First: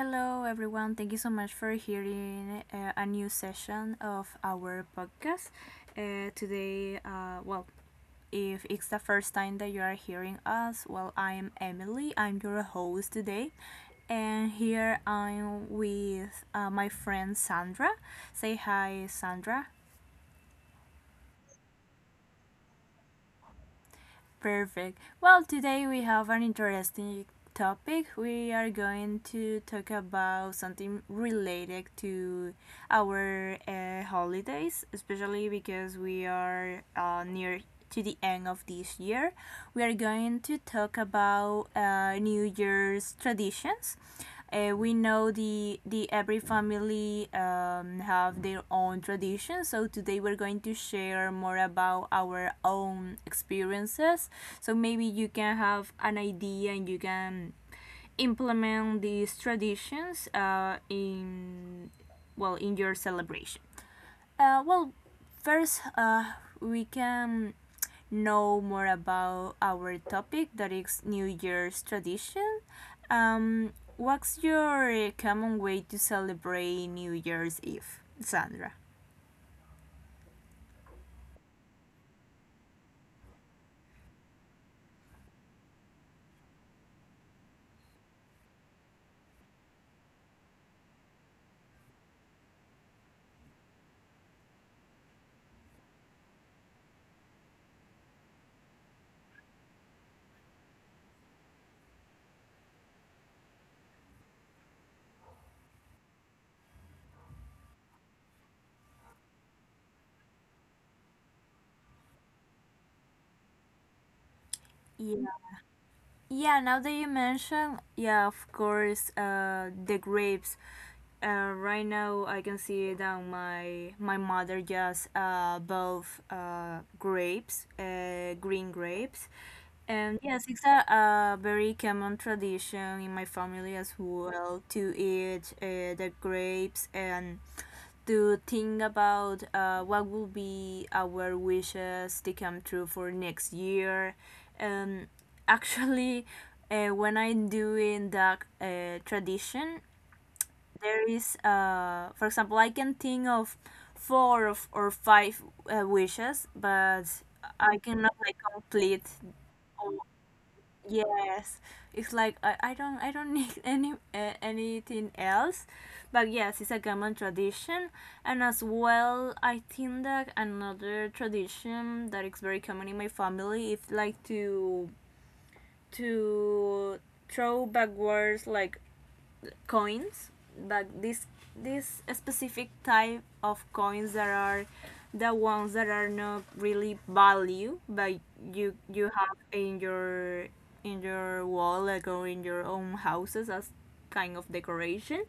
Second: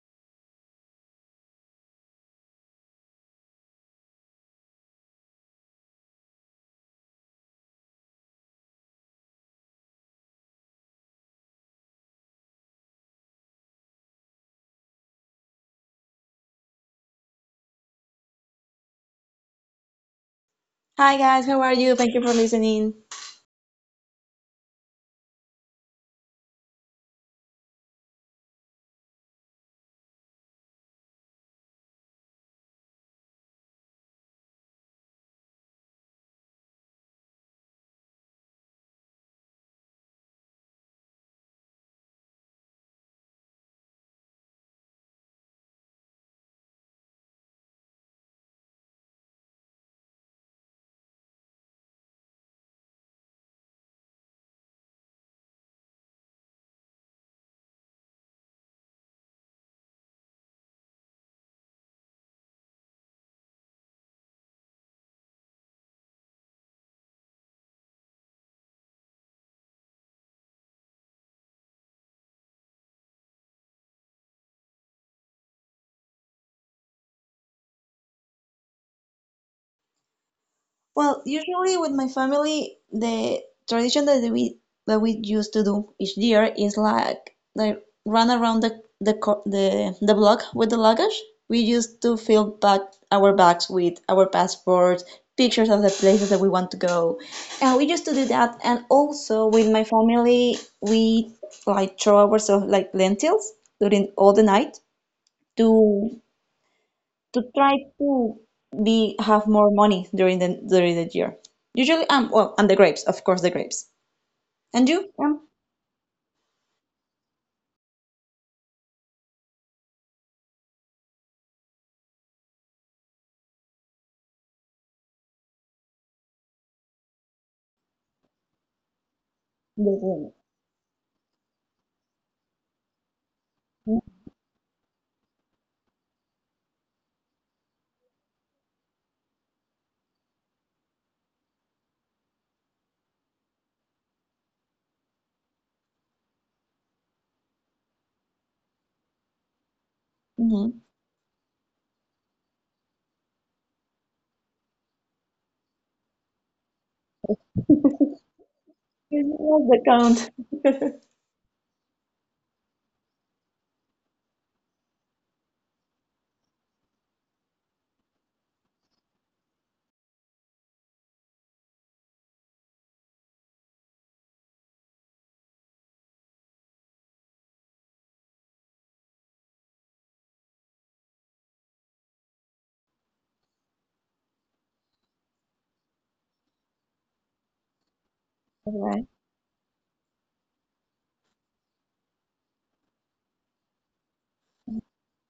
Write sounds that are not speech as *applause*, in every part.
Hello, everyone. Thank you so much for hearing a new session of our podcast. Uh, today, uh, well, if it's the first time that you are hearing us, well, I'm Emily. I'm your host today. And here I'm with my friend Sandra. Say hi, Sandra. Hi guys, how are you? Thank you for listening. Perfect. Well, today we have an interesting topic. We are going to talk about something related to our holidays, especially because we are near to the end of this year. We are going to talk about New Year's traditions. We know the every family have their own traditions. So today we're going to share more about our own experiences. So maybe you can have an idea and you can implement these traditions in well in your celebration. Uh, well, first, we can know more about our topic that is New Year's tradition. What's your common way to celebrate New Year's Eve, Sandra? Well, usually with my family, the tradition that we used to do each year is like run around the block with the luggage. We used to fill back our bags with our passports, pictures of the places that we want to go, and we used to do that. And also with my family, we like throw ourselves like lentils during all the night to to try to be have more money during the year. Usually, well, and the grapes, of course, the grapes. And you? Yeah. Yeah, now that you mention, yeah, of course, the grapes. Right now, I can see that my mother just bought grapes, green grapes, and Mm-hmm. yes, it's a very common tradition in my family as well to eat the grapes and to think about what will be our wishes to come true for next year. Um, actually, *laughs* when I'm doing that tradition, there is, for example, I can think of four of, or five wishes, but I cannot like complete What's the all. count? *laughs* Yes, it's like I don't *laughs* need anything else, but yes, it's a common tradition, and as well, I think that another tradition that is very common in my family is like to throw backwards like coins, but this specific type of coins that are the ones that are not really value, but you All you right. have in your wallet, like, or in your own houses as kind of decoration.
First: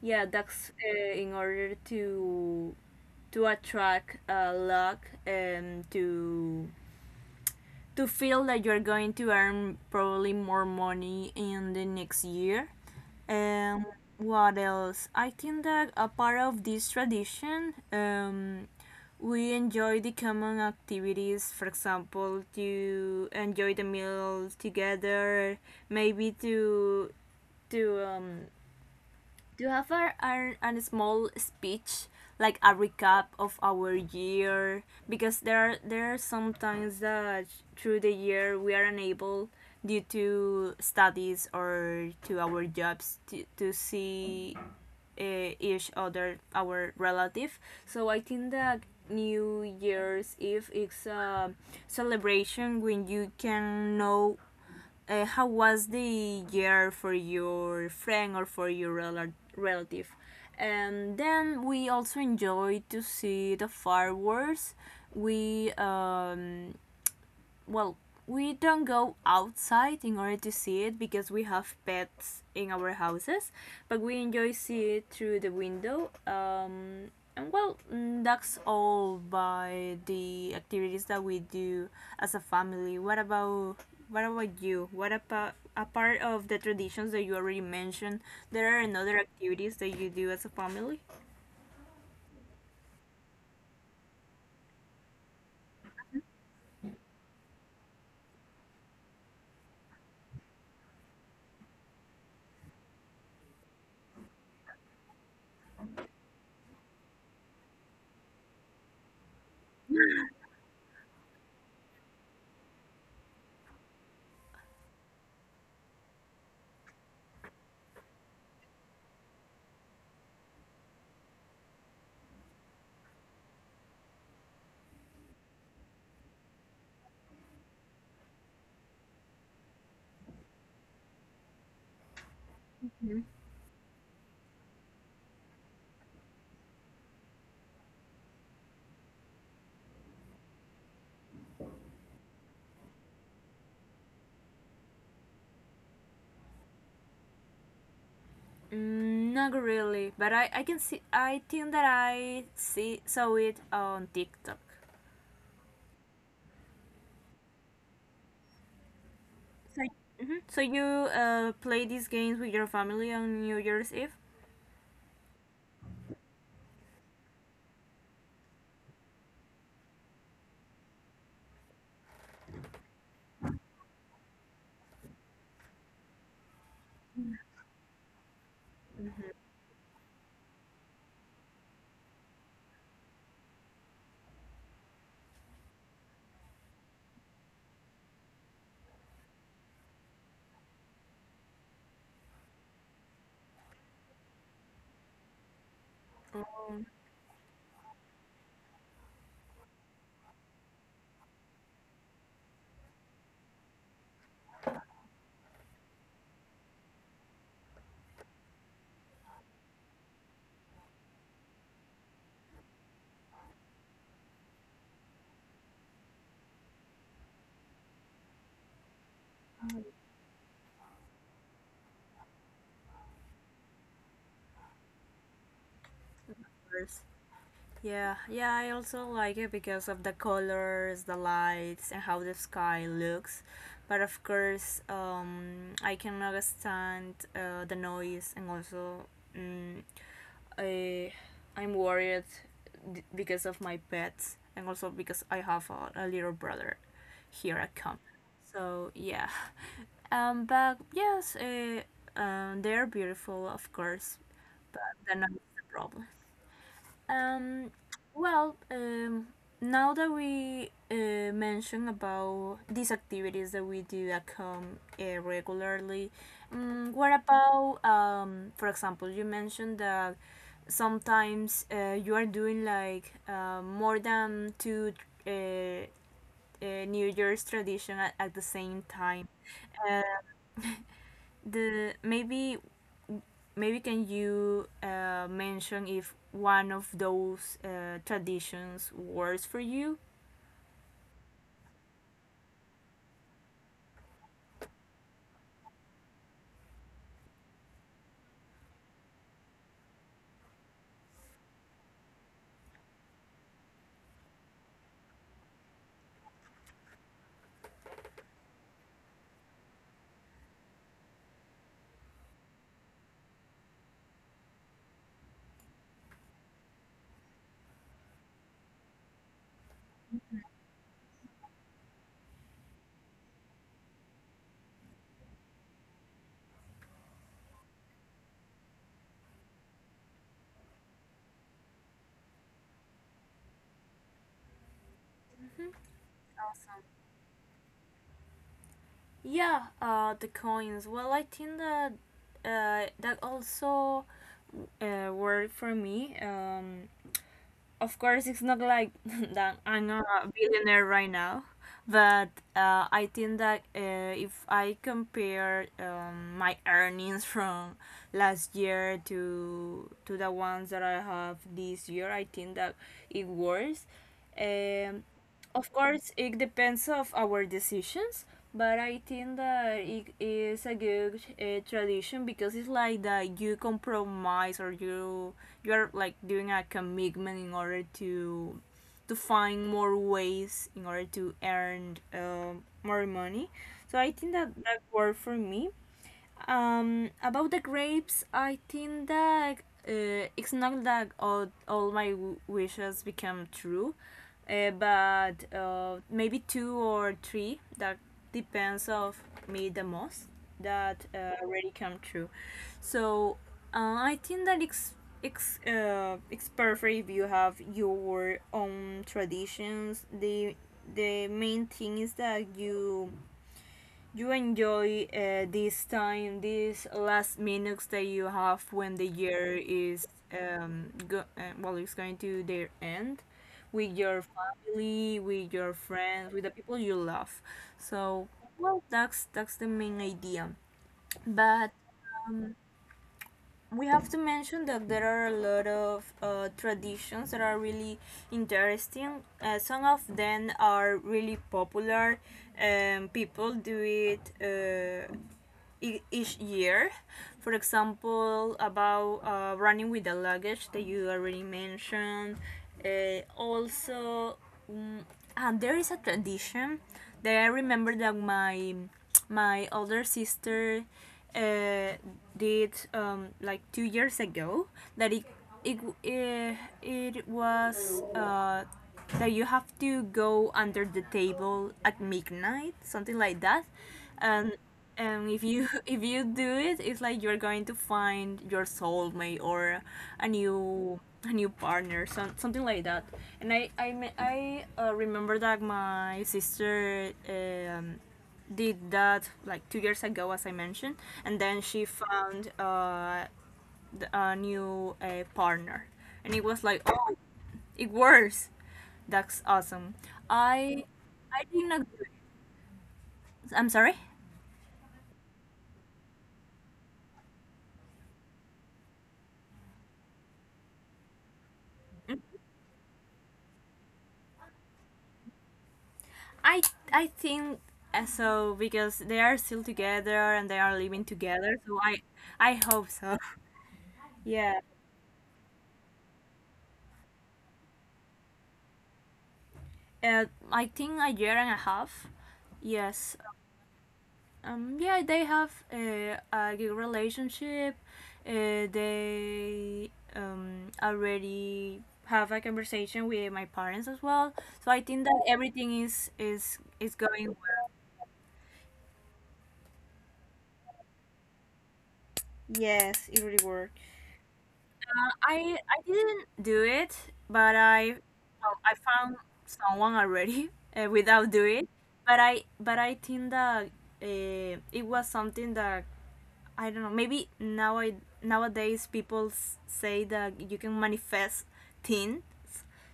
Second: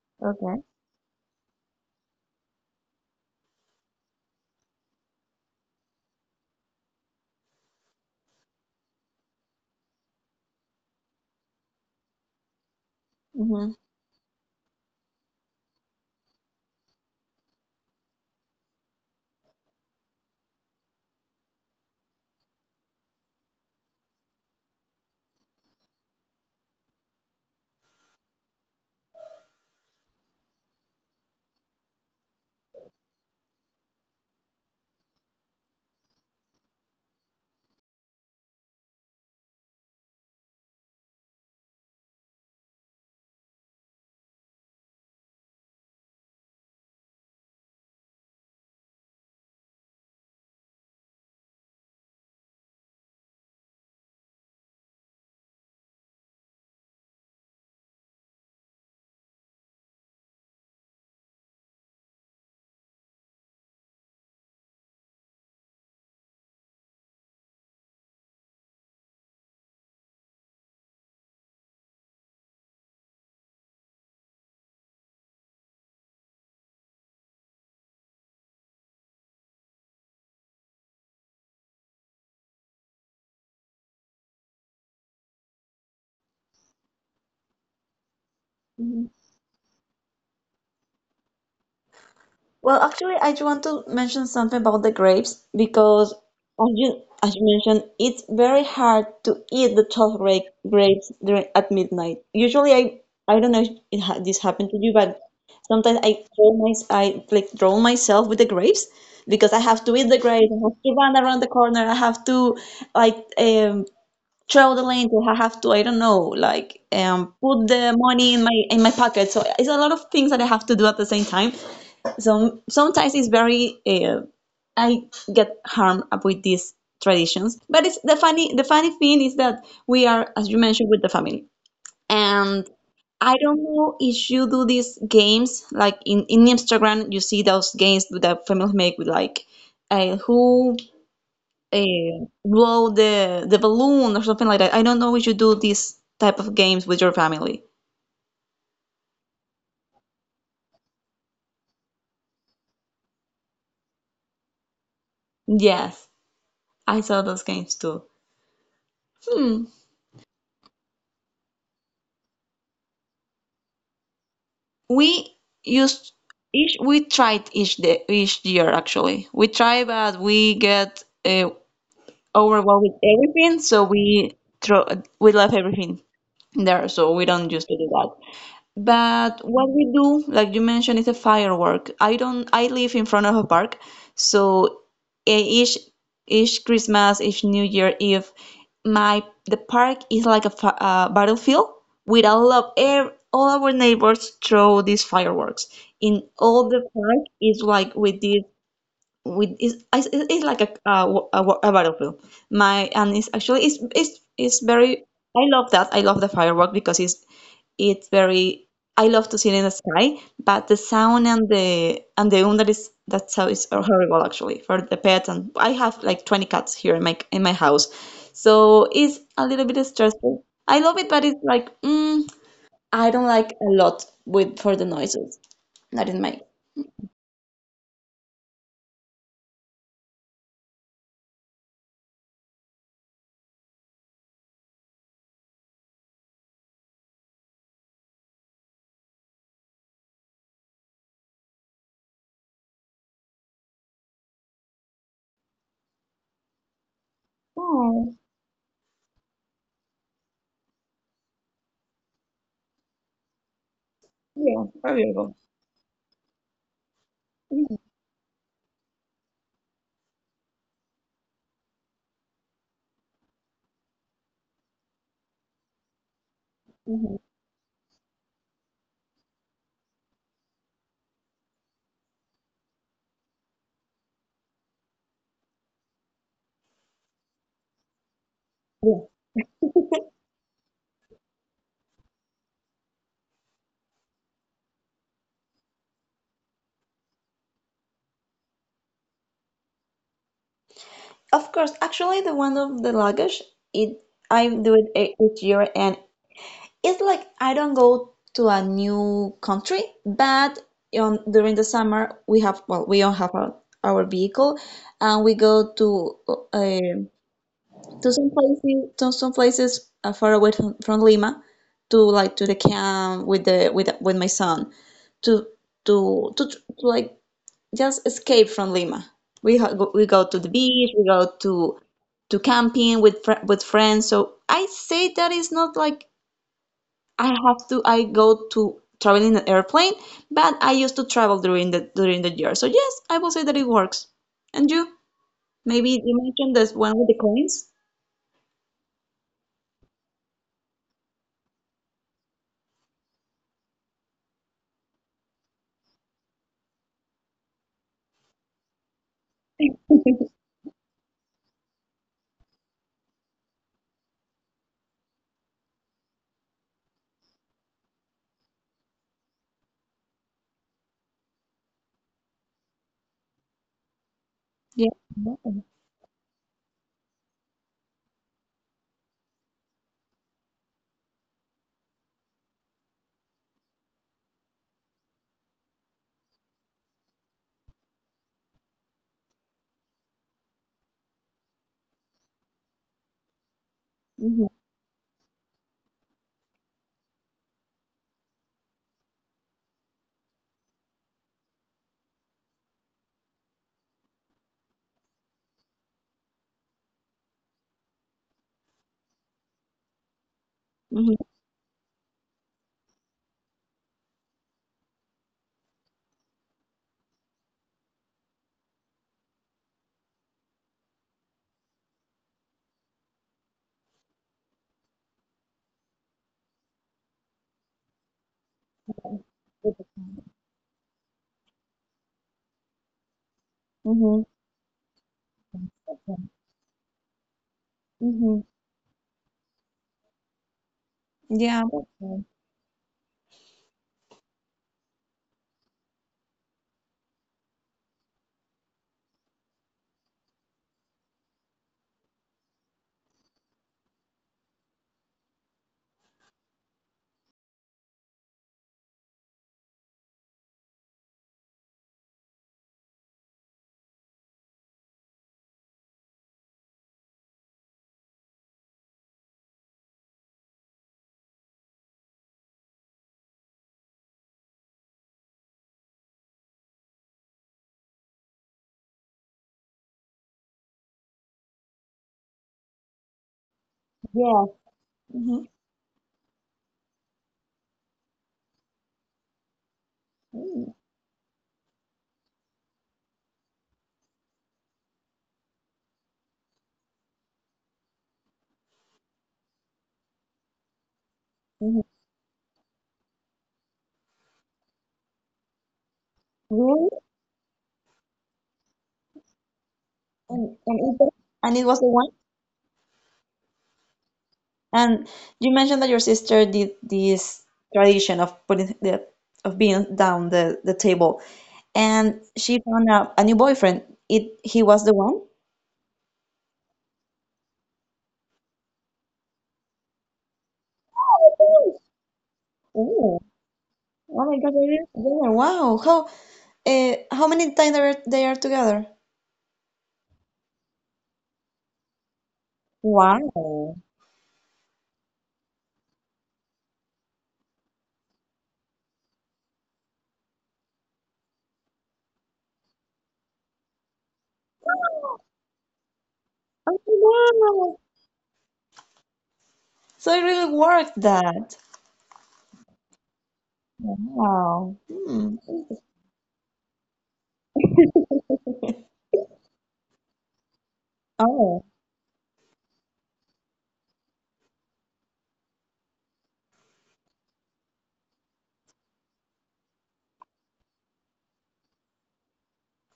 Yeah, Okay. that's in order to attract luck and to feel that you're going to earn probably more money in the next year. Mm-hmm. um, what else? I think that a part of this tradition, we enjoy the common activities. For example, to enjoy the meal together, maybe to do you have a small speech, like a recap of our year? Because there are sometimes that through the year we are unable due to studies or to our jobs to see each other our relative. So I think that New Year's Eve is a celebration when you can know how was the year for your friend or for your relative. And then we also enjoyed to see the fireworks. We um, well, we don't go outside in order to see it because we have pets in our houses, but we enjoy see it through the window. And well, that's all by the activities that we do as a family. What about you? What about apart of the traditions that you already mentioned, there are another activities that you do as a family? Well, actually, I just want to mention something about the grapes because, as you mentioned, it's very hard to eat the 12 grapes during at midnight. Usually, I don't know if it ha this happened to you, but sometimes I throw my I like drown myself with the grapes because I have to eat the grapes. I have to run around the corner. I have to like throw the link if have to, I don't know, like put the money in my pocket. So it's a lot of things that I have to do at the same time. So sometimes it's very I get harmed with these traditions. But it's the funny thing is that we are, as you mentioned, with the family. And I don't know if you do these games like in Instagram, you see those games that families make with like who blow the balloon or something like that. I don't know if you do these type of games with your family. Mm, not really, but I can see I think that I see saw it on TikTok. Yes, I saw those games too. Hmm. So, mhm. So you play these games with your family on New Year's Eve? We used we tried each year actually. We try, but we get overwhelmed with everything, so we left everything there, so we don't used to do that. But what we do, like you mentioned, is a firework. I don't, I live in front of a park, so e- each each Christmas, each New Year Eve, my the park is like a battlefield with a lot of all our neighbors throw these fireworks. In all Oh, the park is like with this with it's like a battlefield. My And it's actually it's very. I love the firework because it's very. I love to see it in the sky, but the sound and the that sound is horrible actually for the pet, and I have like 20 cats here in my house, so it's a little bit stressful. I love it, but it's like I don't like a lot with for the noises that it makes. yes. Yeah, yeah. I also like it because of the colors, the lights, and how the sky looks. But of course, I cannot stand the noise, and also, mm, I, I'm worried because of my pets, and also because I have a little brother here at camp. Oh, So yeah. *laughs* Um, but yes, uh, they're beautiful, of course, yeah, but very they're not the problem. Um, beautiful. well, um, now that we mentioned about these activities that we do that come regularly, what about, for example, you mentioned that sometimes you are doing like more than two uh, New Year's tradition at the same Yeah, time. Uh, the maybe maybe can you mention if one of those traditions works for you? of course. Actually, the one of the luggage, it I do it each year, and it's like I don't go to a new country, but on during the summer we have well, we don't have our vehicle, and we go um to some places far away from Lima, to the camp with the with my son to to just escape from Lima. We go to the beach, we go to camping with with friends. So I say that it's not like I go to travel in an airplane, but I used to travel during the year. So yes, I will say that it works. And you? Maybe you mentioned this one with the coins. Yeah, the coins. Well, I think that that also worked for me. Of course it's not like *laughs* that I'm a *laughs* billionaire right now, but I think that if I compare my earnings *laughs* from last year to the ones that I have this year, I think that it works. Yeah. Um, of course, it depends of our decisions, but I think that it is a good tradition because it's like that you compromise or you are like doing a commitment in order to find more ways in order to earn more money. So I think that Mm-hmm. that worked for me. About the grapes, I think that it's not that all my wishes become true, but maybe two or three that depends of me the most that Mm-hmm. Already come true. So I think that it's it's perfect if you have your own traditions. The main thing is that you enjoy this time, these last minutes that you have when the year is it's going to their end with your Mm-hmm. family, with your friends, with the people you love. So Mm-hmm. well, that's the main idea. Yeah. But Okay. we have to mention that there are a lot of traditions that are really interesting. Some of them are really popular. People do it. Each year. For example, about running with the luggage that you already mentioned. Uh, also, um, and there is a tradition that I remember that my older sister uh, did like 2 years ago. That it it, it was. That you have to go under the table at midnight, something like that, Yeah. and and if Mm-hmm. you *laughs* if you do it, it's like you're going to find your soulmate or Mm-hmm. A new partner, some, something like that. And I remember that my sister did that like 2 years ago as I mentioned, and then she found a new partner, and it was like, Really? oh, it works, that's awesome. And, and, i it, I and did it not was the do it. one? I'm sorry. And you mentioned that your sister did this tradition of putting the of being down the table, and she found out a new boyfriend. It He was the one. I I think so, because they are still together and they are living together. So I hope so. Oh, *laughs* oh my God, Yeah. they're together. Wow, how many times they are together? Uh, I think a year and a half. Yes. Wow. Yeah. They have a good relationship. They already have a conversation with my parents as well. So I think that everything is is Oh, is going well. wow. So it really worked that. Yes, it really worked. Wow. Uh, Hmm. I I didn't do it, but I found someone already *laughs* without Oh. doing it. But I think that it was something that I don't know. Maybe nowadays people say that you can manifest things.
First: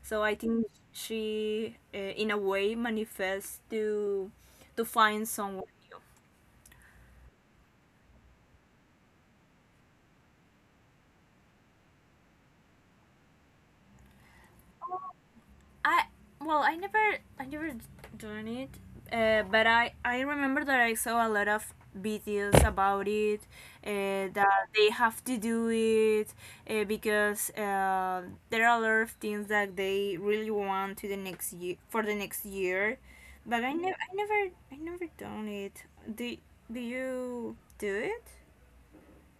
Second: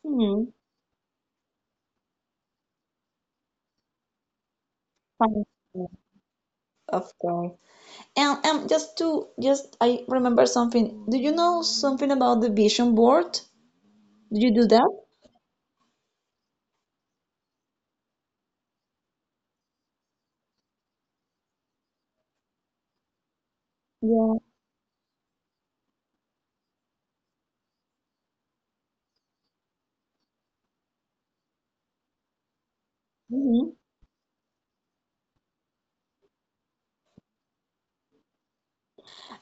So I Hmm. think she in a way manifests to find Fun. someone new. Of course. And just I remember something. Do you know something about the vision board? Do you do that? I well, I never done it, but I remember that I saw a lot of videos about it, Yeah. that they have to do it because there are a lot of things that they really want to the next year for the next year, but Hmm. I never, I never, I never done it. Do do you do it?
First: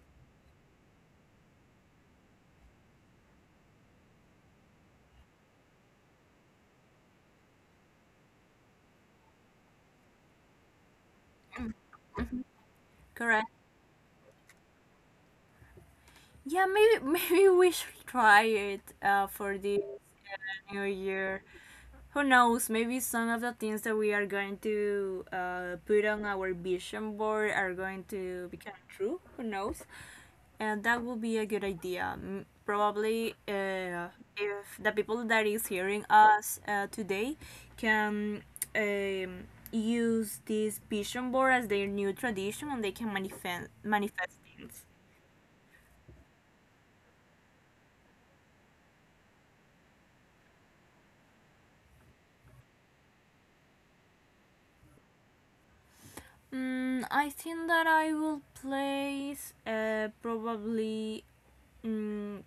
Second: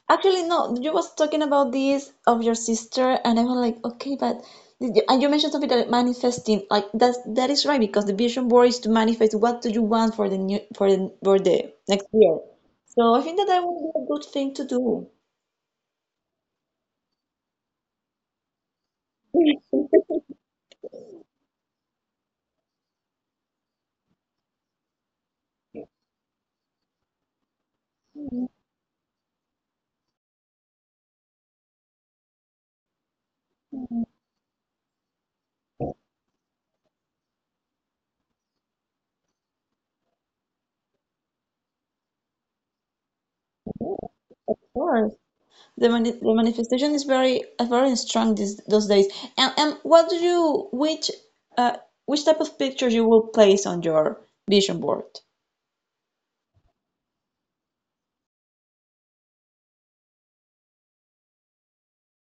Actually, no. You was talking about this of your sister, and I was like, okay, but and you mentioned something that manifesting, like that is right because the vision board is to manifest what do you want for the new for the next year. So I think that Correct. that would be a good thing to do. Yeah, maybe *laughs* maybe we should try it for this *laughs* new year. Who knows, maybe some of the things that we are going to put on our vision board are going to become true. Who knows? And that would be a good idea. Probably if the people that is hearing us today can um, use this vision board as their new tradition, and they can manifest Of things. course. The manifestation is very strong these those days. And what do you uh which type of pictures you will place on your vision board? Mm, I think that I will place probably mm,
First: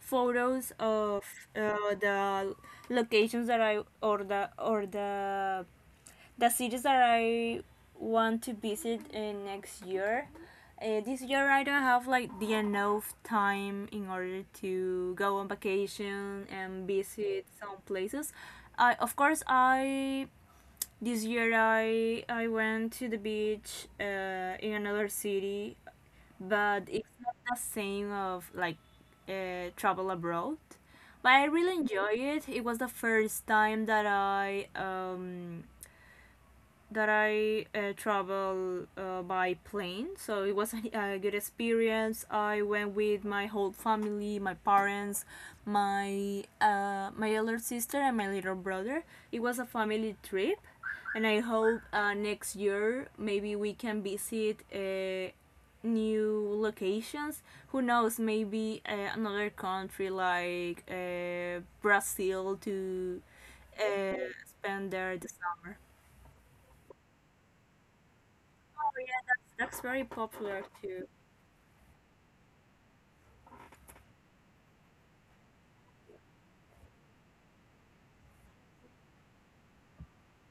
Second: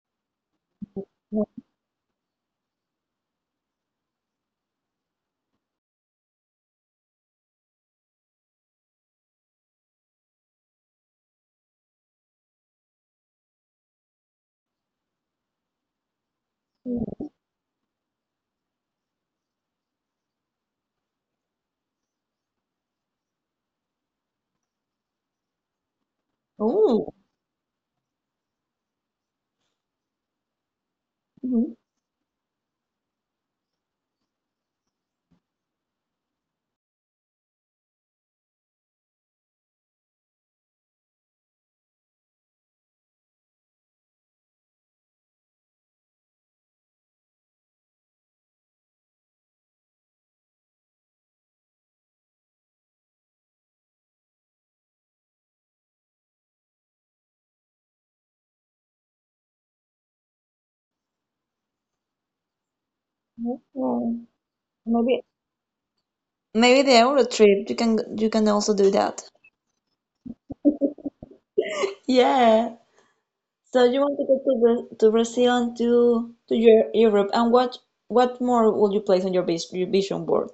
photos of uh, the locations that I or the cities that I want to visit in next year. This year I don't have like the enough time in order to go on vacation and visit some places. I of course I this year I went to the beach in another city, but Oh, it's not the same of like travel abroad. But I mhm. really enjoy it. It was the first time that I travel by plane, so it was, *laughs* good experience. I went with my whole family, my parents, my elder sister, and my little brother. It was a family trip, and I hope next year maybe we can visit new locations. Who knows? Maybe another country like Brazil to uh, spend there Maybe the summer. maybe the Euro trip. You can also do that. That's very popular too. Yeah. So you want to go to Brazil and to Europe. And what more will you place on your vision board?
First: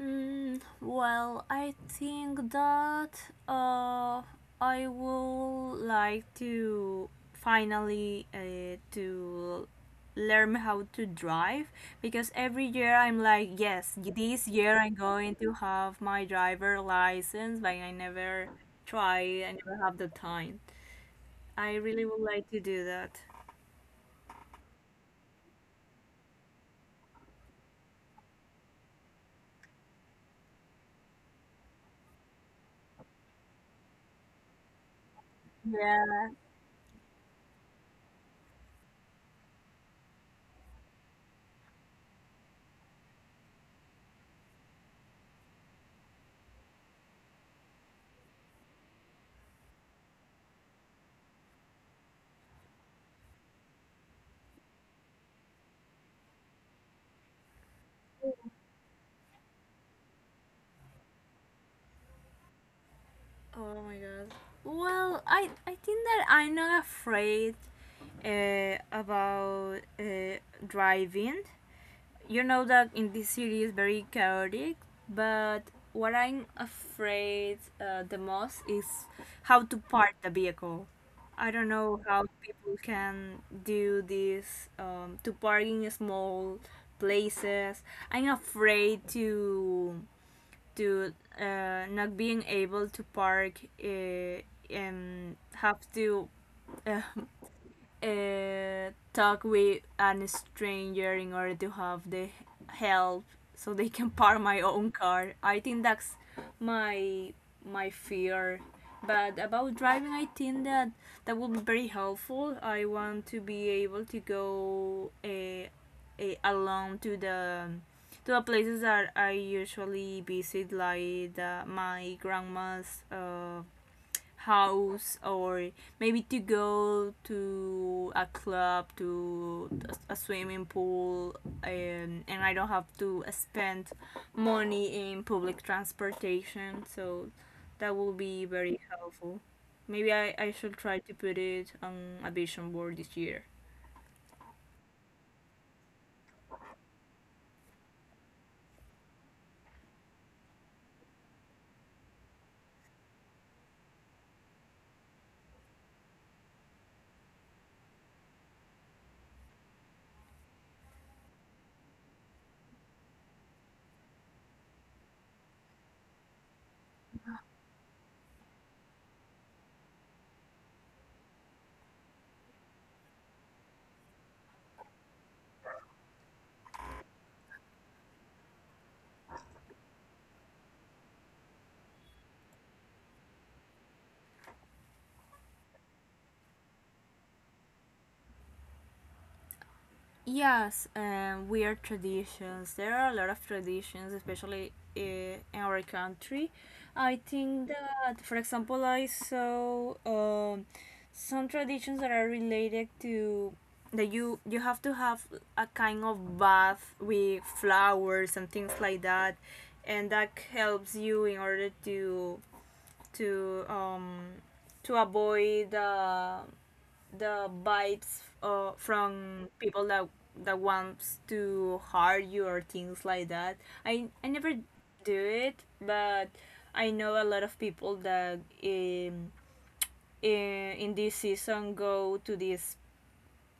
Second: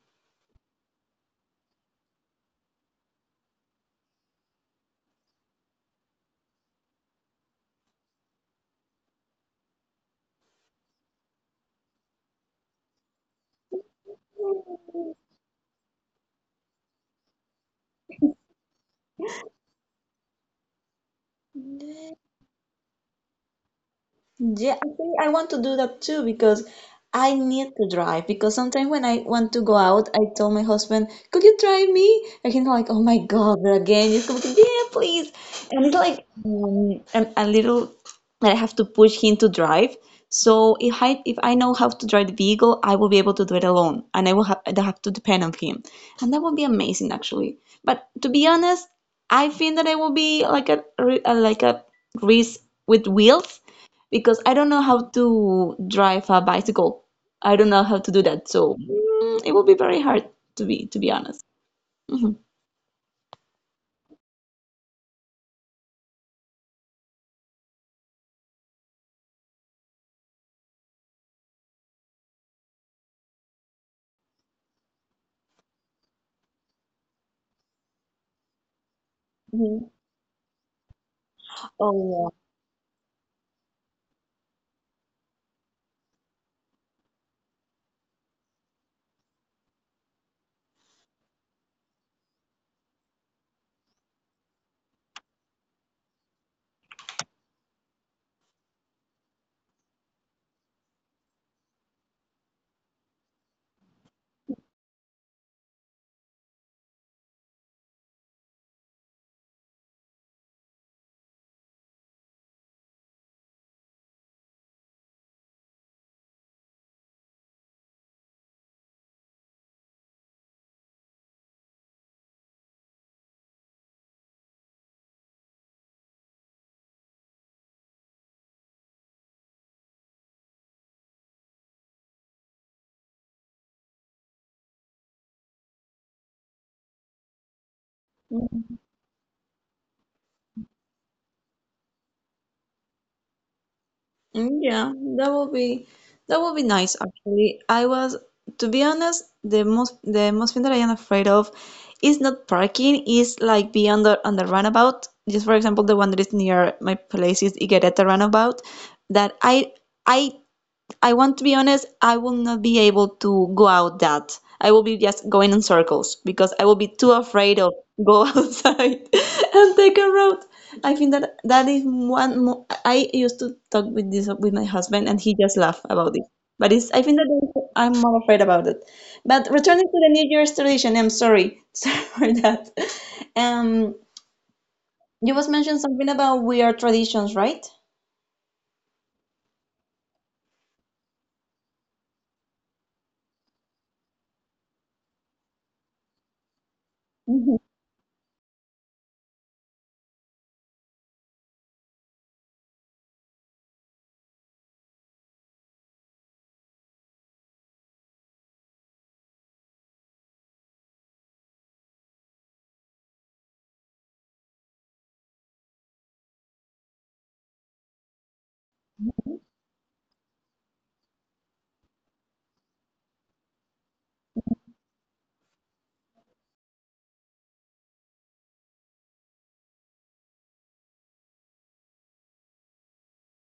Well, I think that uh, I would like to finally to learn how to drive because every year I'm like, yes, this year I'm going to have my driver license, but I never try. I never have the time. I really would like to do that. Yeah, I want to do that too because I need to drive. Because sometimes when I want to go out, I tell my husband, "Could you drive me?" And he's like, "Oh my God, but again, just come to, yeah, please." And it's Yeah. like a little that I have to push him to drive. So if I know how to drive the vehicle, I will be able to do it alone, and I don't have to depend on him, and that would be amazing actually. But to be honest, I think that I will be like a, re- a like a race with wheels because I don't know how to drive a bicycle. I don't know how to do that, so it will be very hard to be honest. Mhm. Well, I think that I'm not afraid about driving. You know that in this city is very chaotic, but what I'm afraid the most is how to Mhm. park the vehicle. I don't know how Oh, yeah. people can do this to park in small places. I'm afraid to not being able to park and have to uh, talk with a stranger in order to have the help so they can park my own car. I think that's my my fear. But about driving, I think that that would be very helpful. I want to be able to go alone to the places that I usually visit, like my grandma's house, or maybe to go to a club, to a swimming pool, and I don't have to spend money in public transportation, so that will be very helpful. Maybe I should try to put it on a vision board this year. Mm, yeah, that would be nice actually. I was To be honest, the most thing that I am afraid of is not parking, is like being on the runabout. Just for example, the one that is near my place is Iguereta runabout that I I want to be honest, I will not be able to go out that. I will be just going in circles because I will be too afraid of go *laughs* outside and take a road. I think that that is one mo I used to talk with this with my husband and he just laugh about it. But it's I think that I'm more afraid about it. But returning to the New Year's tradition, I'm sorry, *laughs* sorry for that. Um, you was mentioned something about weird traditions, right? Yes, weird traditions. There are a lot of traditions, especially in our country. I think Mhm. that, for example, I saw some traditions that are related to that you have to have a kind of bath with flowers and things like that, and that helps you in order to um to avoid the vibes from people that wants to hire you or things like that. I never do it, but I know a lot of people that in this season go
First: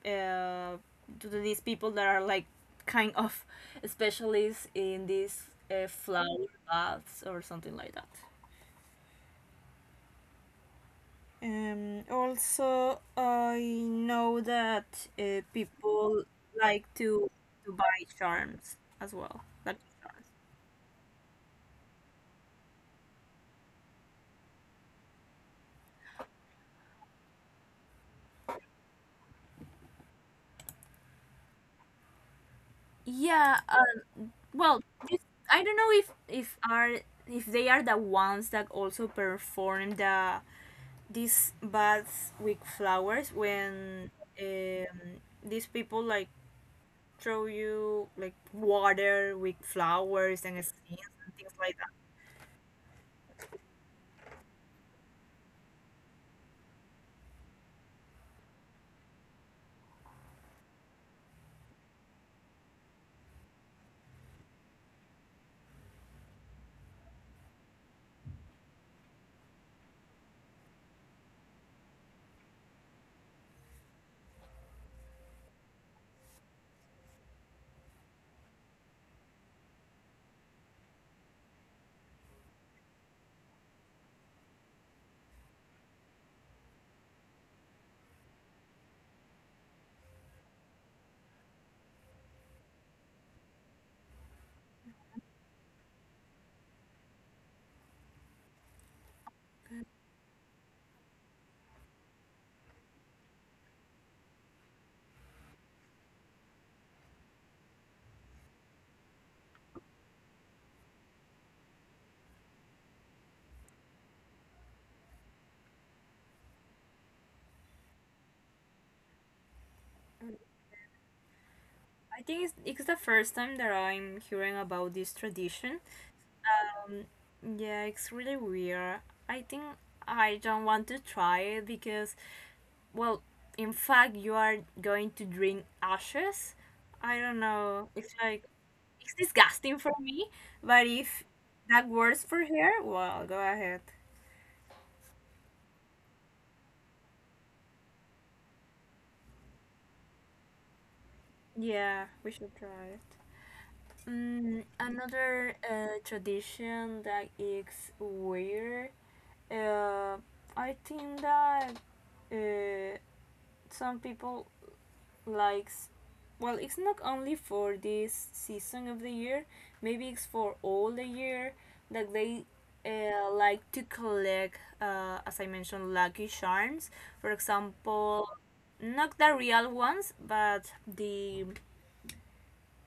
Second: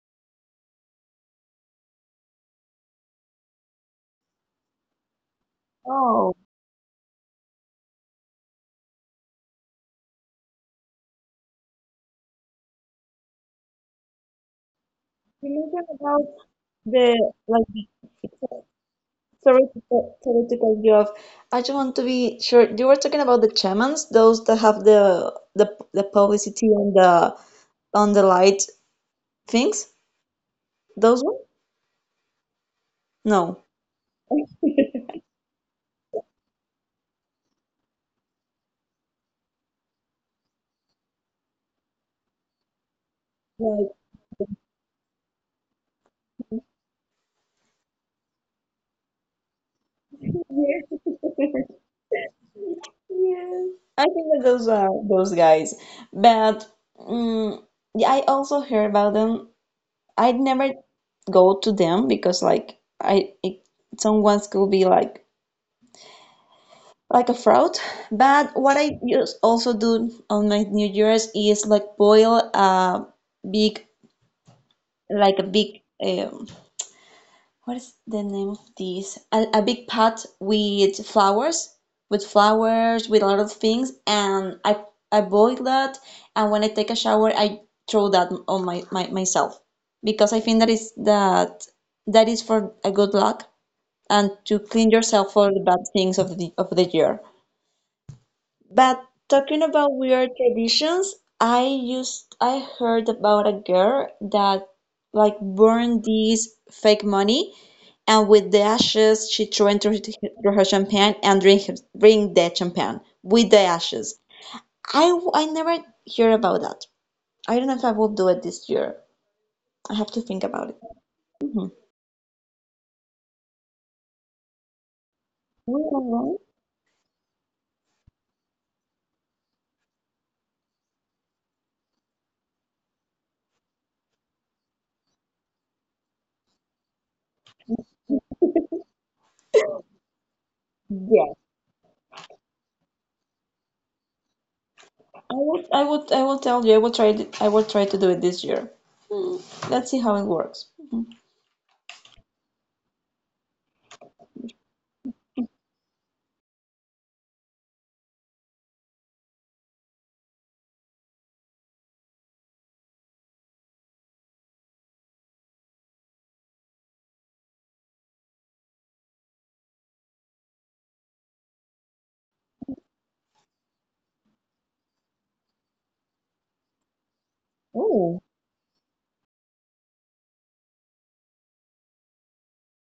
uh, to these people that are like kind of *laughs* specialists in these Oh. flower baths or something like that. Also, I know that You mentioned about people like the to to buy charms as well. Lucky theoretical, charms. theoretical view of. I just want to be sure you were talking about the chamans, those that have the publicity on the light things, those ones? Yeah. No. *laughs* Well, this, Like, I don't know if they are the ones that also perform these baths with flowers when these people like throw you like water with flowers and scenes and things yeah. *laughs* like that. Yeah, I think that those are those guys. But mm yeah, I also heard about them. I'd never go to them because like someone could be like a fraud. But what I use also do on my New Year's is like boil a big, like a big, what is the name of this? A big pot with flowers, with flowers, with a lot of things, and I boil that, and when I take a shower, I throw that on my, my myself because I think that that is for a good luck and to clean yourself for the bad things of the year. But talking about weird traditions, I heard about a girl that like burned these fake money and with the ashes she threw into her through her champagne and drink the champagne with the ashes. I never hear about that. I don't know if I will do it this year. I have to think about it. Mhm. I think it's the first time that I'm hearing about this tradition. Well, Yeah, it's really weird. I think I don't want to try it because, well, in fact, you are going to drink ashes. I don't know. It's like, it's disgusting for me, but if yeah, that works for her, well, go ahead. I will tell you I will try it, I will try to do it this year. Let's see how it works. Yeah, we should try it. Another tradition that is weird. Uh, I think that uh, some people likes. Well, it's not only for this season of the year. Maybe it's for all the year, that they like to collect, as I mentioned, lucky charms. For Oh. example, not the real ones, but the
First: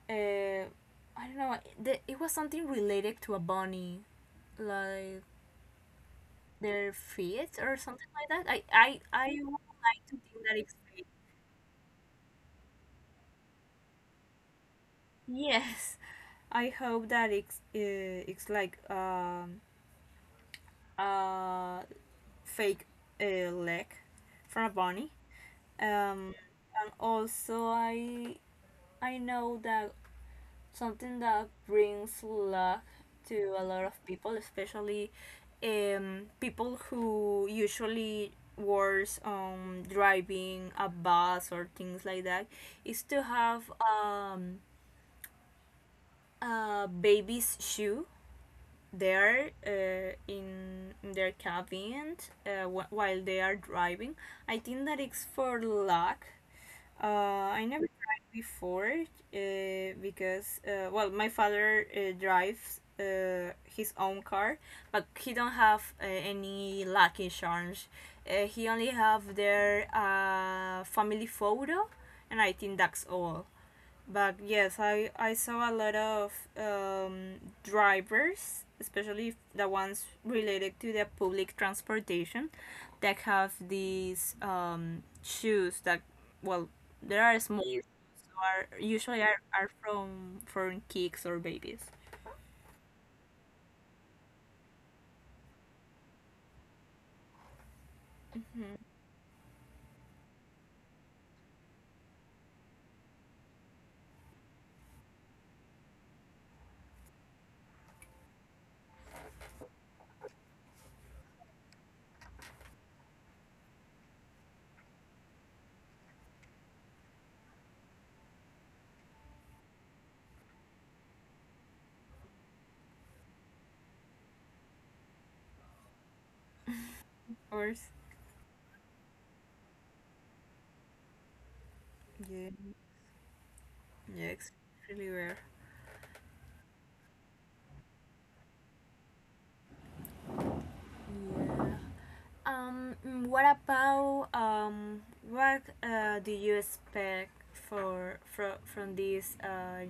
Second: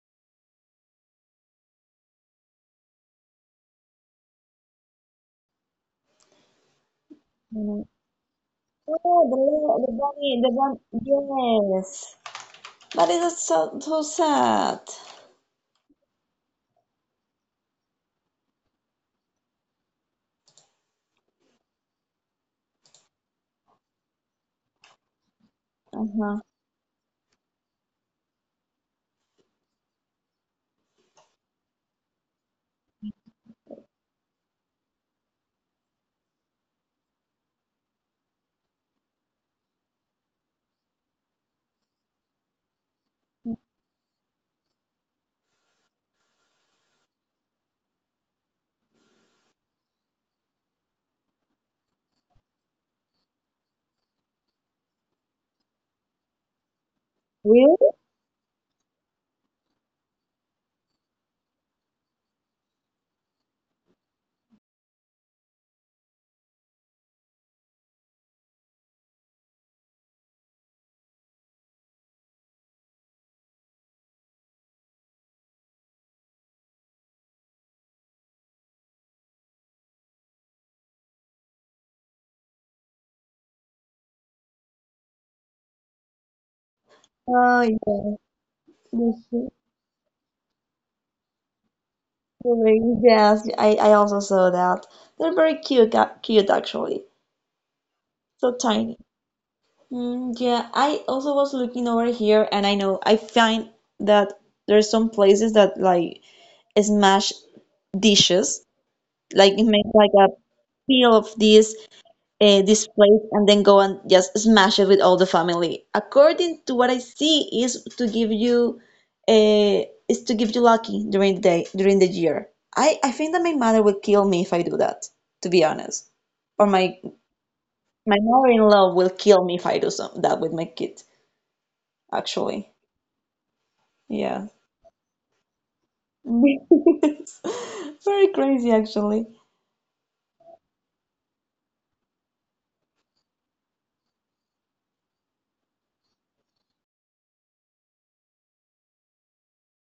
uh, I don't know. It was something related to a bunny, like their feet or something like that. I Oh, the, la- would the like to bunny, think the that it's fake. bunny, yes. But it's so, so sad. Yes, I hope that it's like a fake leg from a bunny. Um, Uh-huh. and also I know that something that brings luck to a lot of people, especially people who usually works on driving a bus or things like that, is to have um, a baby's shoe there in their cabin while they are driving. I think that it's for luck. Uh, I never Really? tried before because well, my father drives his own car, but he don't have any lucky charms. He only have their family photo, and I think that's all. But yes, I saw a lot of drivers, especially the ones related to the public transportation, that have these shoes that, well, there are Oh, small, yeah. so are The usually hu- are from kids or babies. Yes, I also saw that. They're very cute actually. So Mhm. tiny. Mm, yeah, I also was looking over here, and I find that there's some places that like smash dishes, like it make like a peel of this plate and then go and just smash it with all the family. According to what I see, is to give you uh, lucky during the year. I think that my mother will kill me if I do that, to be honest. Or my Of course. my mother-in-law will kill me if I do some, that with my kid, Yeah. actually. Yeah, Yeah. it's *laughs* really rare. It's Very crazy, actually. Yeah. What about what do you expect for from this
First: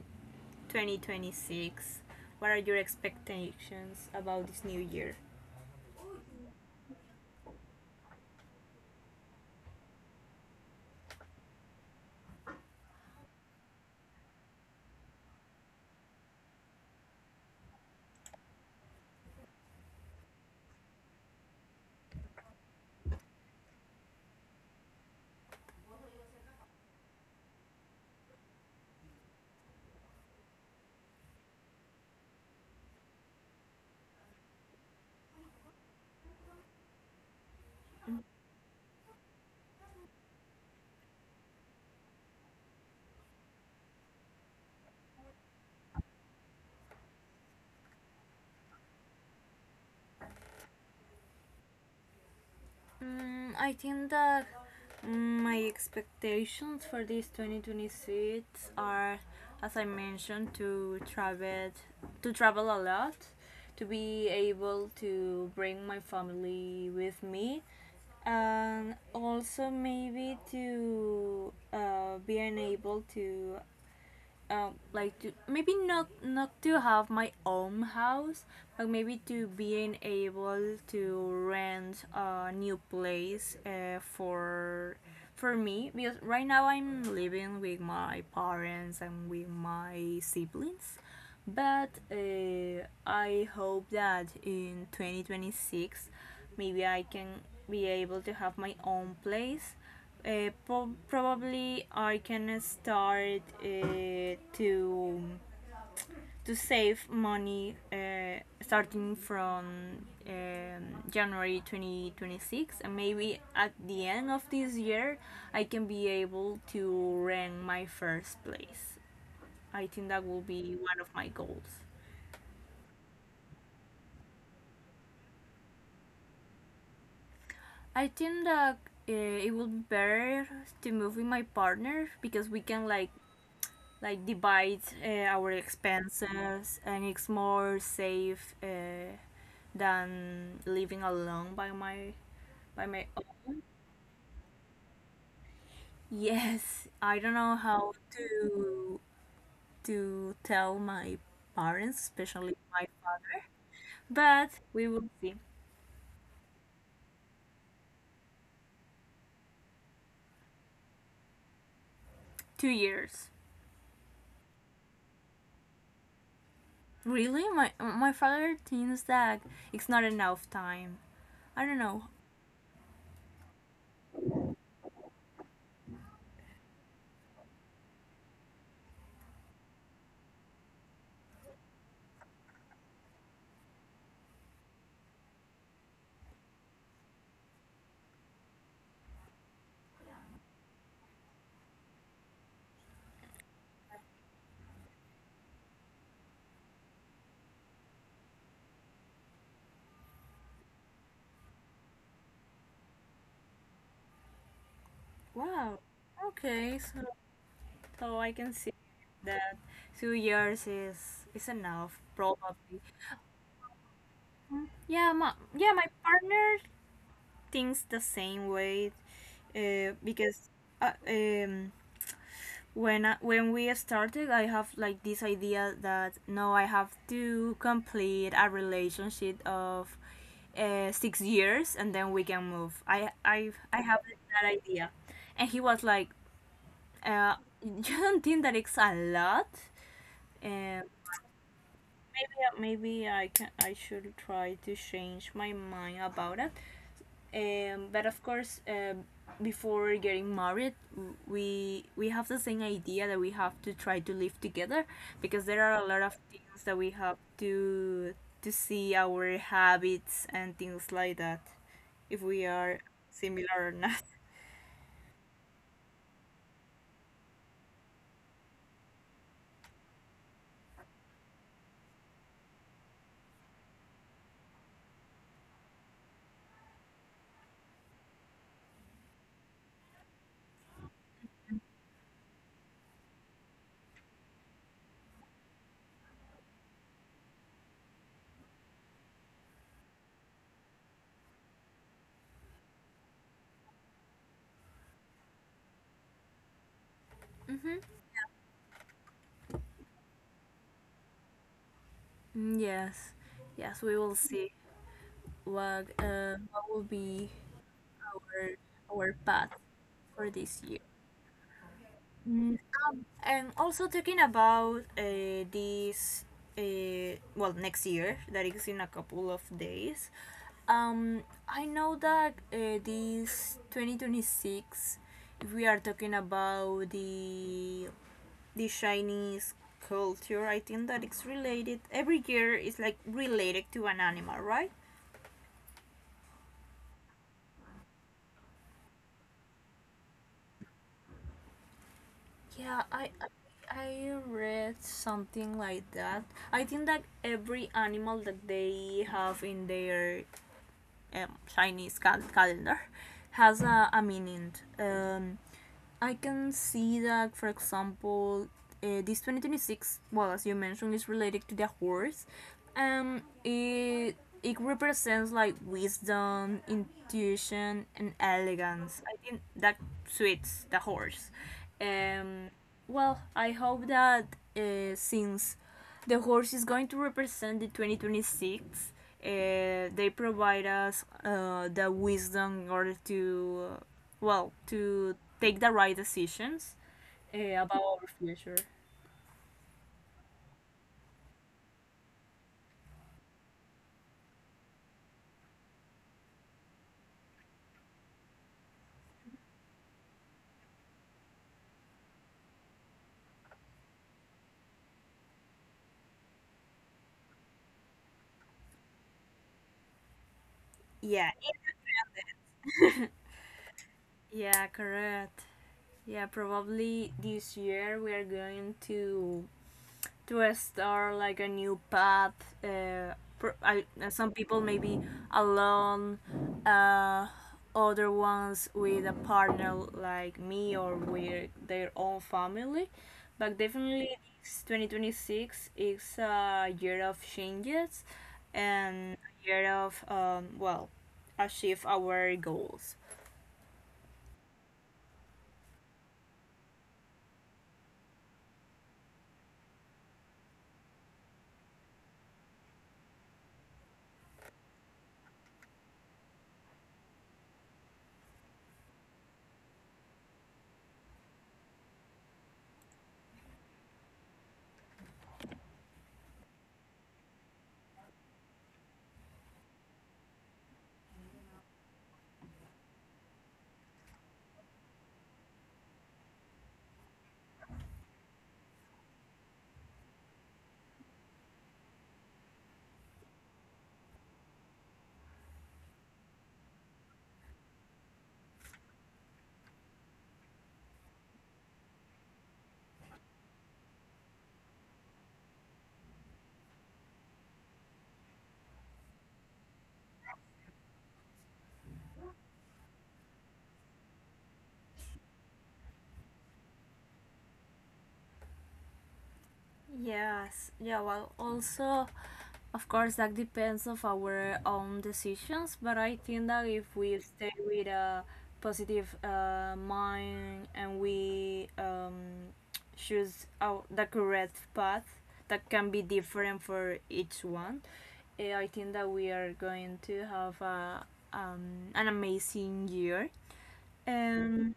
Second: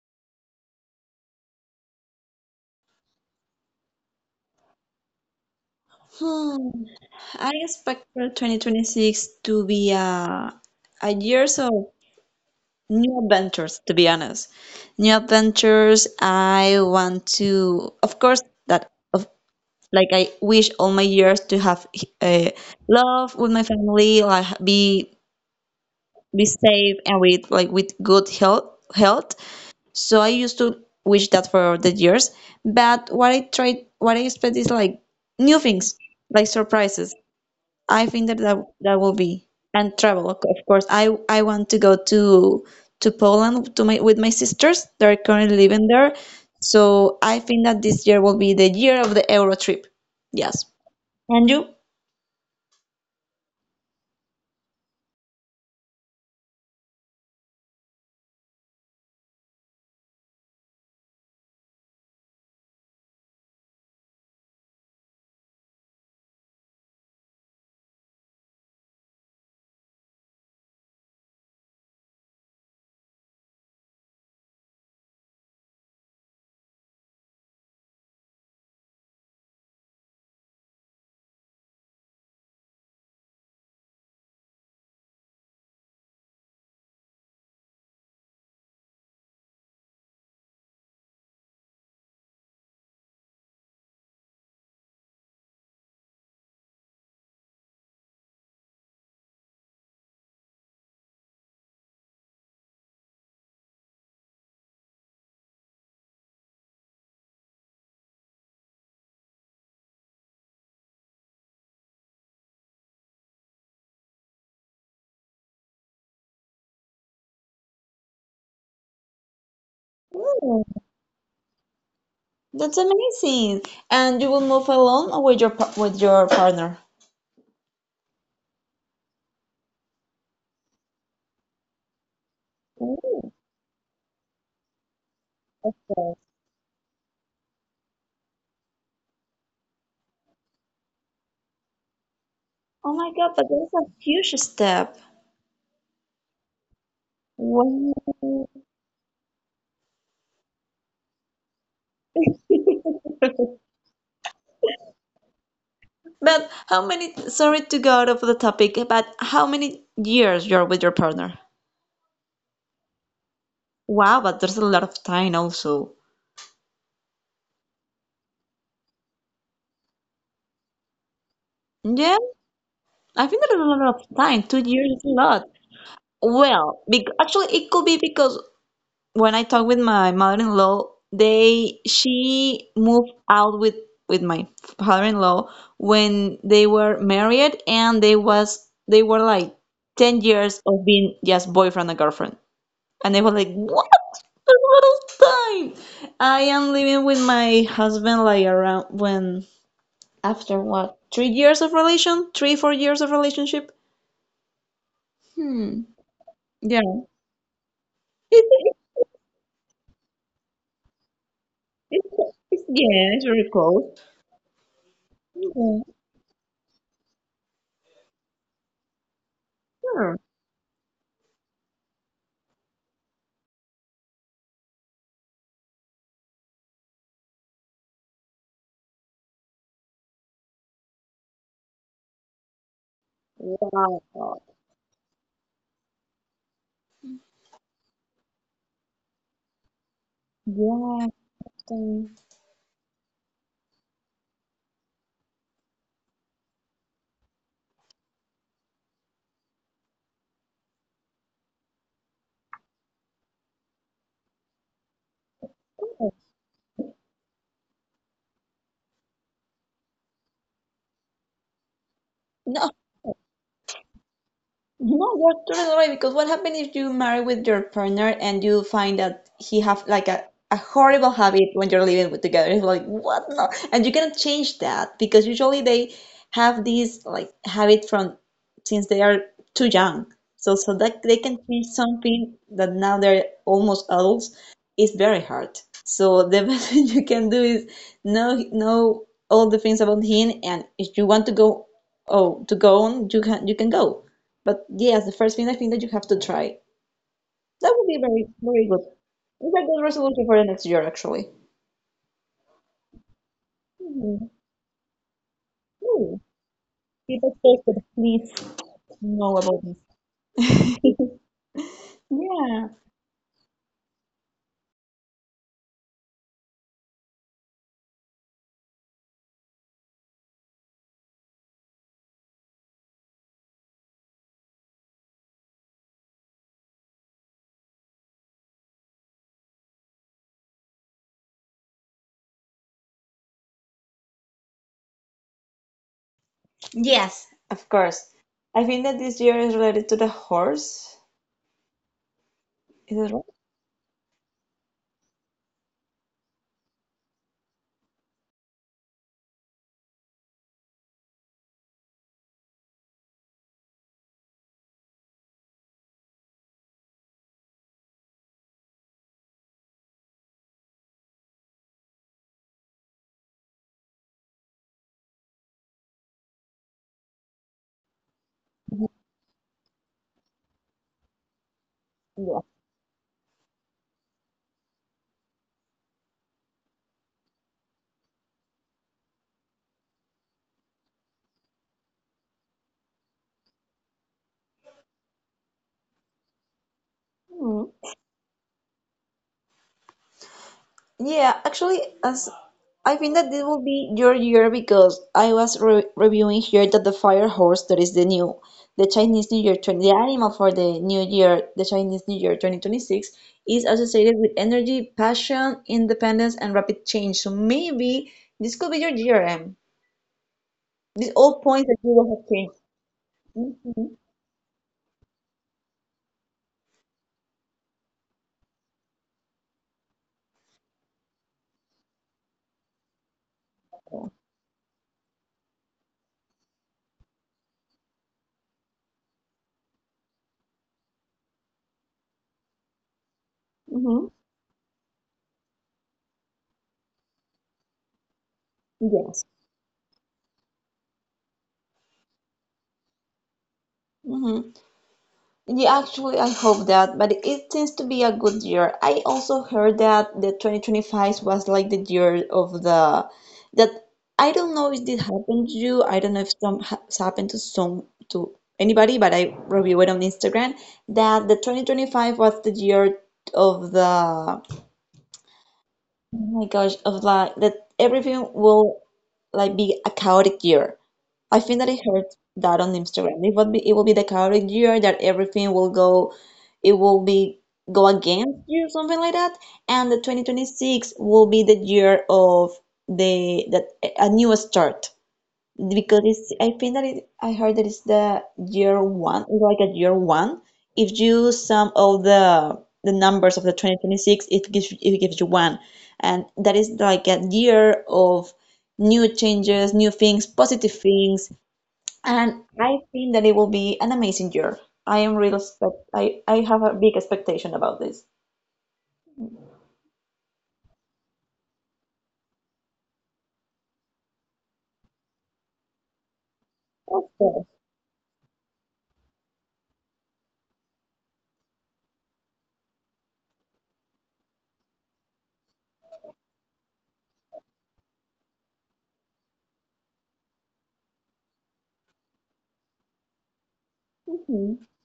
2026? What are your expectations about this new year? Hmm. I expect for 2026 to be a year so. New adventures, to be honest. New adventures. I want to, of course, that of like I wish all my years to have uh, love with my family, like be safe and with like with good health. So I used to wish that for the years. But what I tried, what I expect is like new things, like surprises. I think that that will be and travel, of course. I want to go to Poland to my with my sisters. They're currently living there, so I think that this year will be the year of the Euro trip. Yes. And you? I think that my expectations for this 2026 are, as I mentioned, to travel a lot, to be able to bring my family with me, and also maybe to being able to like to maybe not to have my own house, but maybe to being able to rent a new place for me because right now I'm living with my parents and with my siblings. But I hope that in 2026 maybe I can be able to have my own place, probably I can start to save money starting from January 2026, and maybe at the end of this year I can be able to rank my first place. I think that will Oh, be one of my goals. that's amazing. And you will move alone or with your with your partner? I think that it would be better to move with my partner because we can like Oh, like divide our yes. expenses, and it's more safe than living alone by my by Oh my my God, but own. that's a huge step. Yes, I don't know how Wow. to tell my parents, especially my father, *laughs* but we will see. But how many, sorry to go out of the topic, but how many years you're with your partner? 2 years. Wow, but there's a lot of time also. Really, my father thinks that it's not enough time. I don't know. Yeah, I think there's a lot of time. 2 years is a lot. Well, bec actually, it could be because when I talk with my mother-in-law, they she moved out with my father-in-law when they were married, and they were like 10 years of being just boyfriend and girlfriend. And they were like, what? A lot of time. I am living with my husband like around when after what? 3 years of relation? Three, 4 years of relationship? Wow. Hmm. Okay, so Yeah. So I can see It's, that 2 years is enough, it's probably. yeah, it's very close. Yeah, my Yeah. partner thinks the same way, Sure. because uh, um when we started I have like this idea that no I have to complete a relationship of 6 years, and then we can move. I have that Wow. idea, and he was like, uh, *laughs* you don't think that it's a lot? Um, Yeah. um, maybe I should try to change my mind about it. But, of course, before getting married, we have the same idea that we have to try to live together because there are a lot of things that we have to see our habits and things like that, if we No, are similar or not. *laughs* you know, you're totally right because what happens if you marry with your partner and you find that he have like a horrible habit when you're living with together? It's like what no, and you cannot change that because usually they have these like habit from since they are too young. So so that they can change something that now they're almost adults is very hard. So the *laughs* best thing you can do is know all the things about him, and if you want to go oh to go on, you can go. But yes, the first thing I think that you have to try. That Mm-hmm. would be very, very good. It's a good resolution for the next year, actually. Yes, yes, we will Mhm. see what uh, Ooh, what will be people should please our our know path about this. for this year. *laughs* Mm, Yeah. and also talking about this, well, next year, that is in a couple of days. Um, I know that this 2026, if we are talking about the Chinese culture, I think that it's related. Every year is like related to an animal, right? Yes, of course. I think that this year is related to the horse. Yeah, Is I, it I I read something like that. I think that every animal that they have in their Chinese calendar has a meaning. Um, I can see that, for example, this 2026, well, as you mentioned, is related to the horse. Um, it it represents like wisdom, intuition, and elegance. I think that suits the horse. right? Um, well, I hope that since the horse is going to represent the 2026, they provide us the wisdom in order to, well, to take the right decisions about Yeah. our future. Yeah, actually, as I think that this will be your year because I was re reviewing here that the fire horse that is the new, the Chinese New Year 20, the animal for the new year, the Chinese New Year 2026, is associated with energy, passion, independence, and rapid change. So maybe this could be your GRM. These Yeah. all points that you will have changed. Yeah, correct. Yeah, probably this year we are going to start like a new path. Uh, some people maybe alone, uh, other ones with a partner like me or with their own family. But, Mm-hmm. definitely, this 2026 is a year of changes and Yes. a year of, well, achieve our goals. Hmm. Yeah, actually, I hope that, but it seems to be a good year. I also heard that the 2025 was like the year of the that I don't know if this happened to you. I don't know if it's happened to some to anybody, but I review it on Instagram that the 2025 was the year of the oh my gosh of like that everything will like be a chaotic year. I think that I heard that on Instagram. It will be the kind year that everything will go, it will be go against you, something like that. And the 2026 will be the year of the that a new start because it's I think that it I heard that it's the year one, it's like a year one. If you sum all the numbers of the 2026, it gives you one, and that is like a year of new changes, new things, positive things and I think that it will be an amazing year. I am real expect I have a big expectation about this. Yes, yeah, well, also. Of course, that depends of our own decisions, but I think that if we Okay. stay with a positive mind, and we choose the correct path that can be different for each one, I think that we are going to have an amazing year. Hmm. And,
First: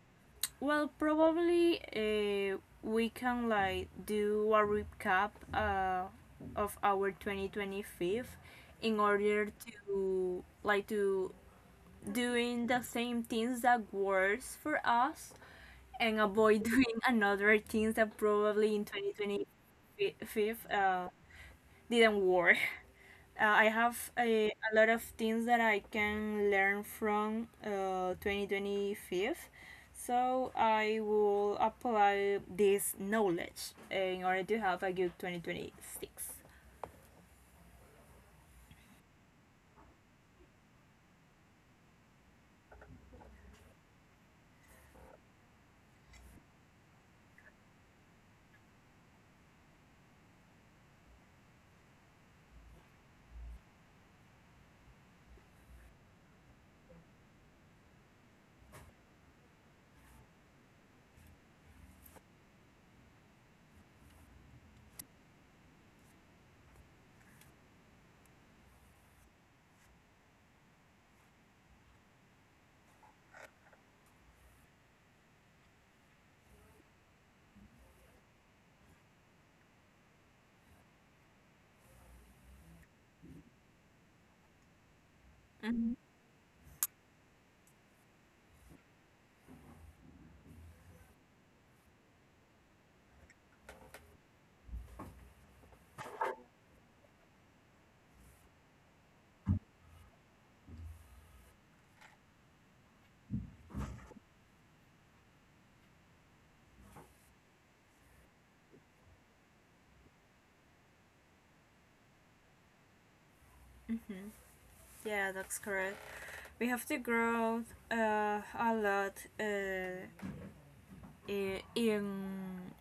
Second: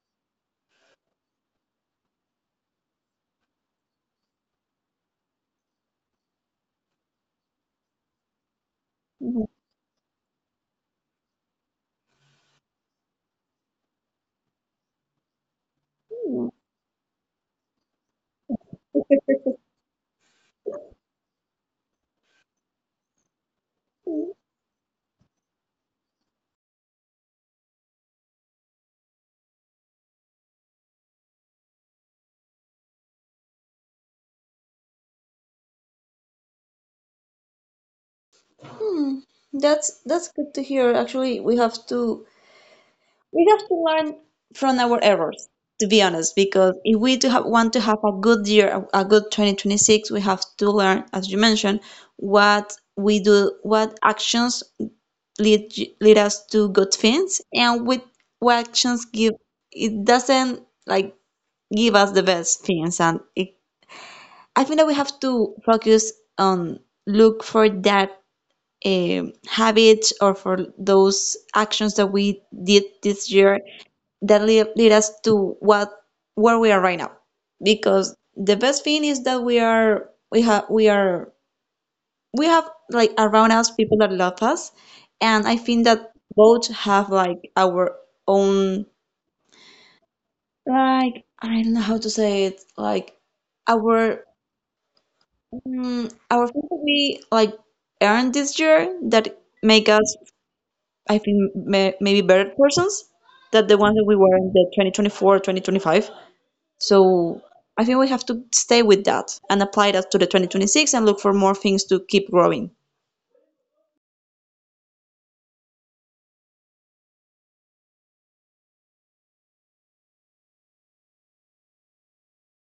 well, probably we can like do a recap of our 2025 in Hmm. order to doing the same things that works for us and avoid *laughs* doing another things that probably in 2025 didn't work. I have a lot of things that I can learn from 2025. So I will apply this knowledge in order to have a good 2026. Hmm. That's good to hear. Actually, we have to learn from our errors, to be honest, because if we want to have a good year, a good 2026, we have to learn, as you mentioned, what we do, what actions lead lead us to good things and with what actions give it doesn't like give us the best things and it, I think that we have to focus on look for that habits or for those actions that we did this year that lead us to what where we are right now because the best thing is that we are we have like around us people that love us, and I Mm-hmm. think that both have like our own like I don't know how to say it like our mm, our things that we like earned this year that make us I think maybe better persons than the ones that we were in the 2024 2025. So I think we have to stay with that and apply that to the 2026 and look for more things to keep growing. Mm-hmm. Yeah, that's correct. We have to grow a lot. In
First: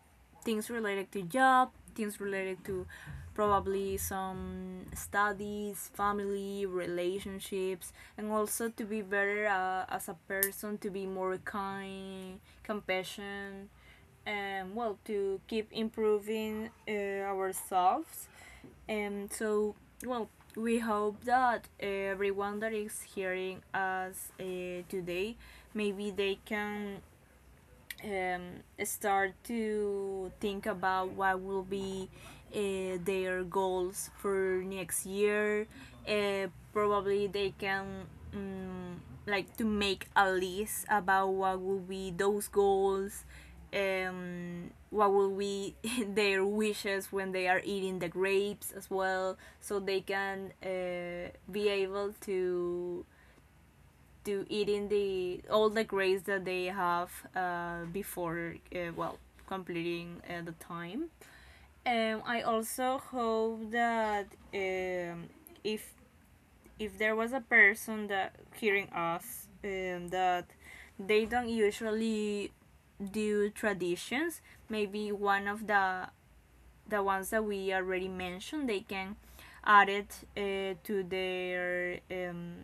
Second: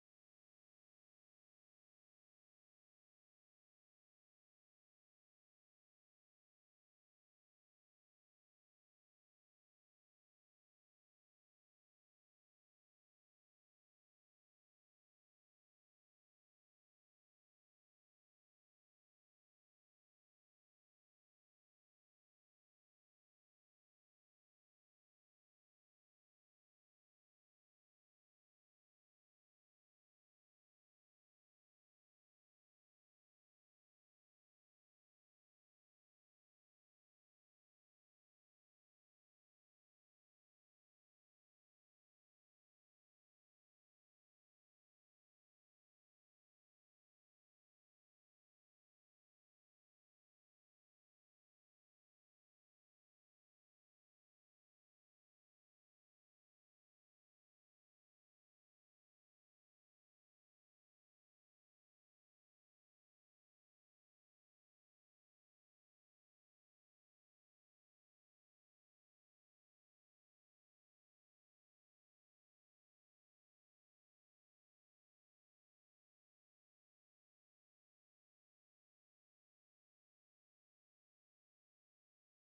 things related to job, things related to probably some studies, family, relationships, and also to be better as a person, to be more kind, compassion, and, well, to keep improving ourselves. And so, well, we hope that everyone that is hearing us today, maybe they can start to think about what will be their goals for next year. Uh, probably they can um, like to make a list about what will be those goals. What will be *laughs* their wishes when they are eating the grapes as well, so they can be able to eating the all the grades that they have before well completing the time. I also hope that um, if if there was a person that hearing us that they don't usually do traditions, maybe one of the ones that we already mentioned they can add it to their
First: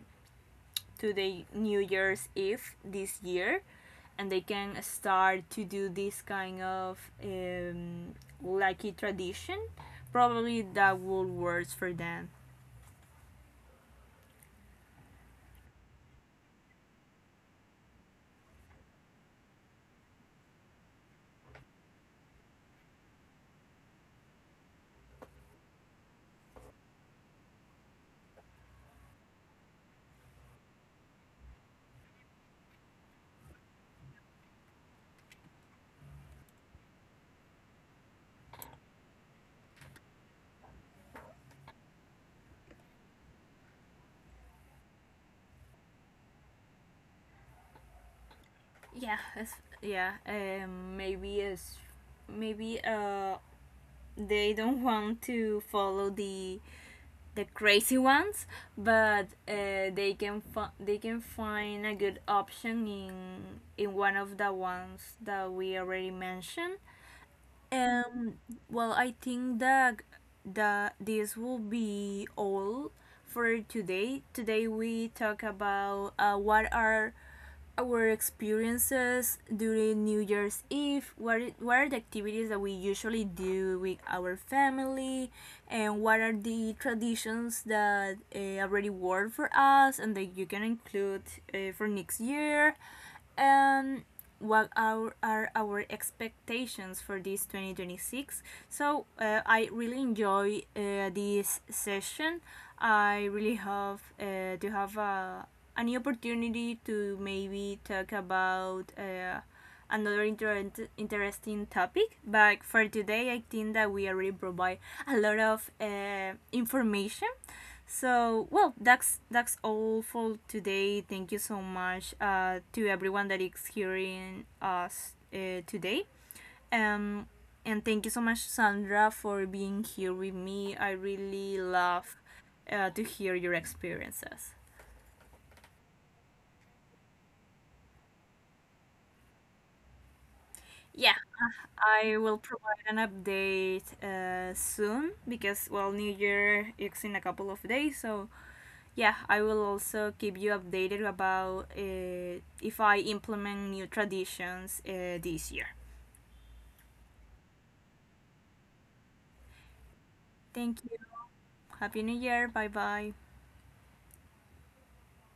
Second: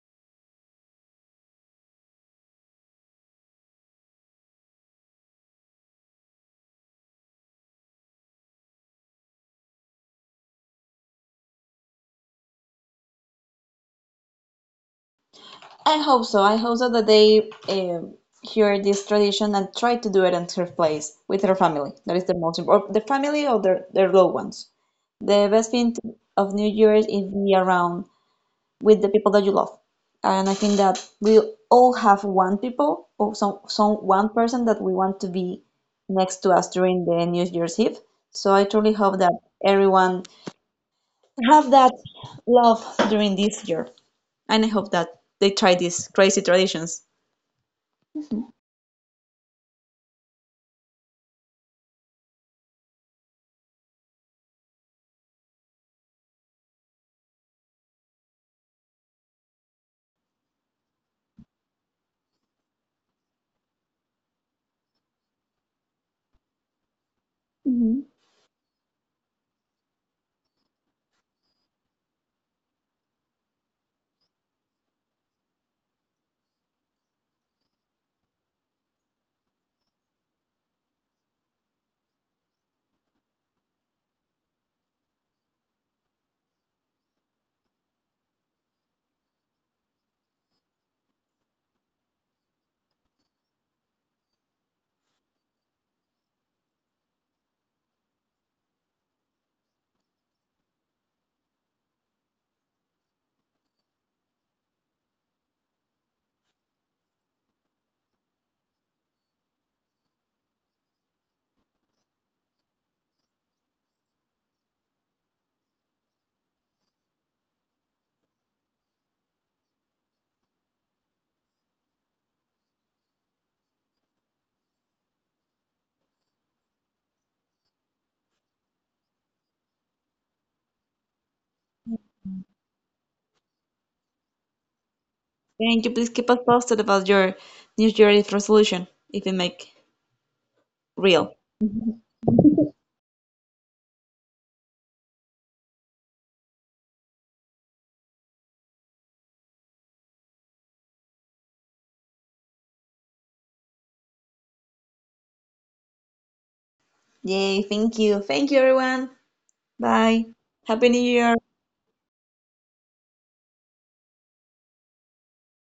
to the New Year's Eve this year, and they can start to do this kind of um, lucky tradition. Probably that will work for them. I hope so. I hope so that they hear this tradition and try to do it in her place with her family. That is the most important, the family or their loved ones. The best thing of New Year is be around with the people that you love. And I think that we all have one people or some one person that we want to be next to us during the New Year's Eve. So I truly hope that everyone have that love during this year. And I hope that they try these crazy traditions. Yeah. Yeah, maybe maybe uh they don't want to follow the crazy ones, but they can find a good option in one of the ones that we already mentioned. Mhm. Um, well, I think that this will be all for today. Today we talk about what are our experiences during New Year's Eve. What are the activities that we usually do with our family, and what are the traditions that already work for us and that you can include for next year, um, what are, our expectations for this 2026. So I really enjoy this session. I really hope to have an opportunity to maybe talk about another interesting topic. But for today, I think that we already provide a lot of information. So, well, that's all for today. Thank you so much to everyone that is hearing us today. Um, and thank you so much, Sandra, for being here with me. I really love to hear your experiences. Can you please keep us posted about your New Year's resolution if you make Yeah, real? I will provide an update soon because, well, New Year is in a couple of days. So, yeah, I will also keep you updated about if I implement new traditions this year. Yay, thank you. Thank you, everyone. Bye. Happy New Thank you. Year. Happy New Year. Bye bye.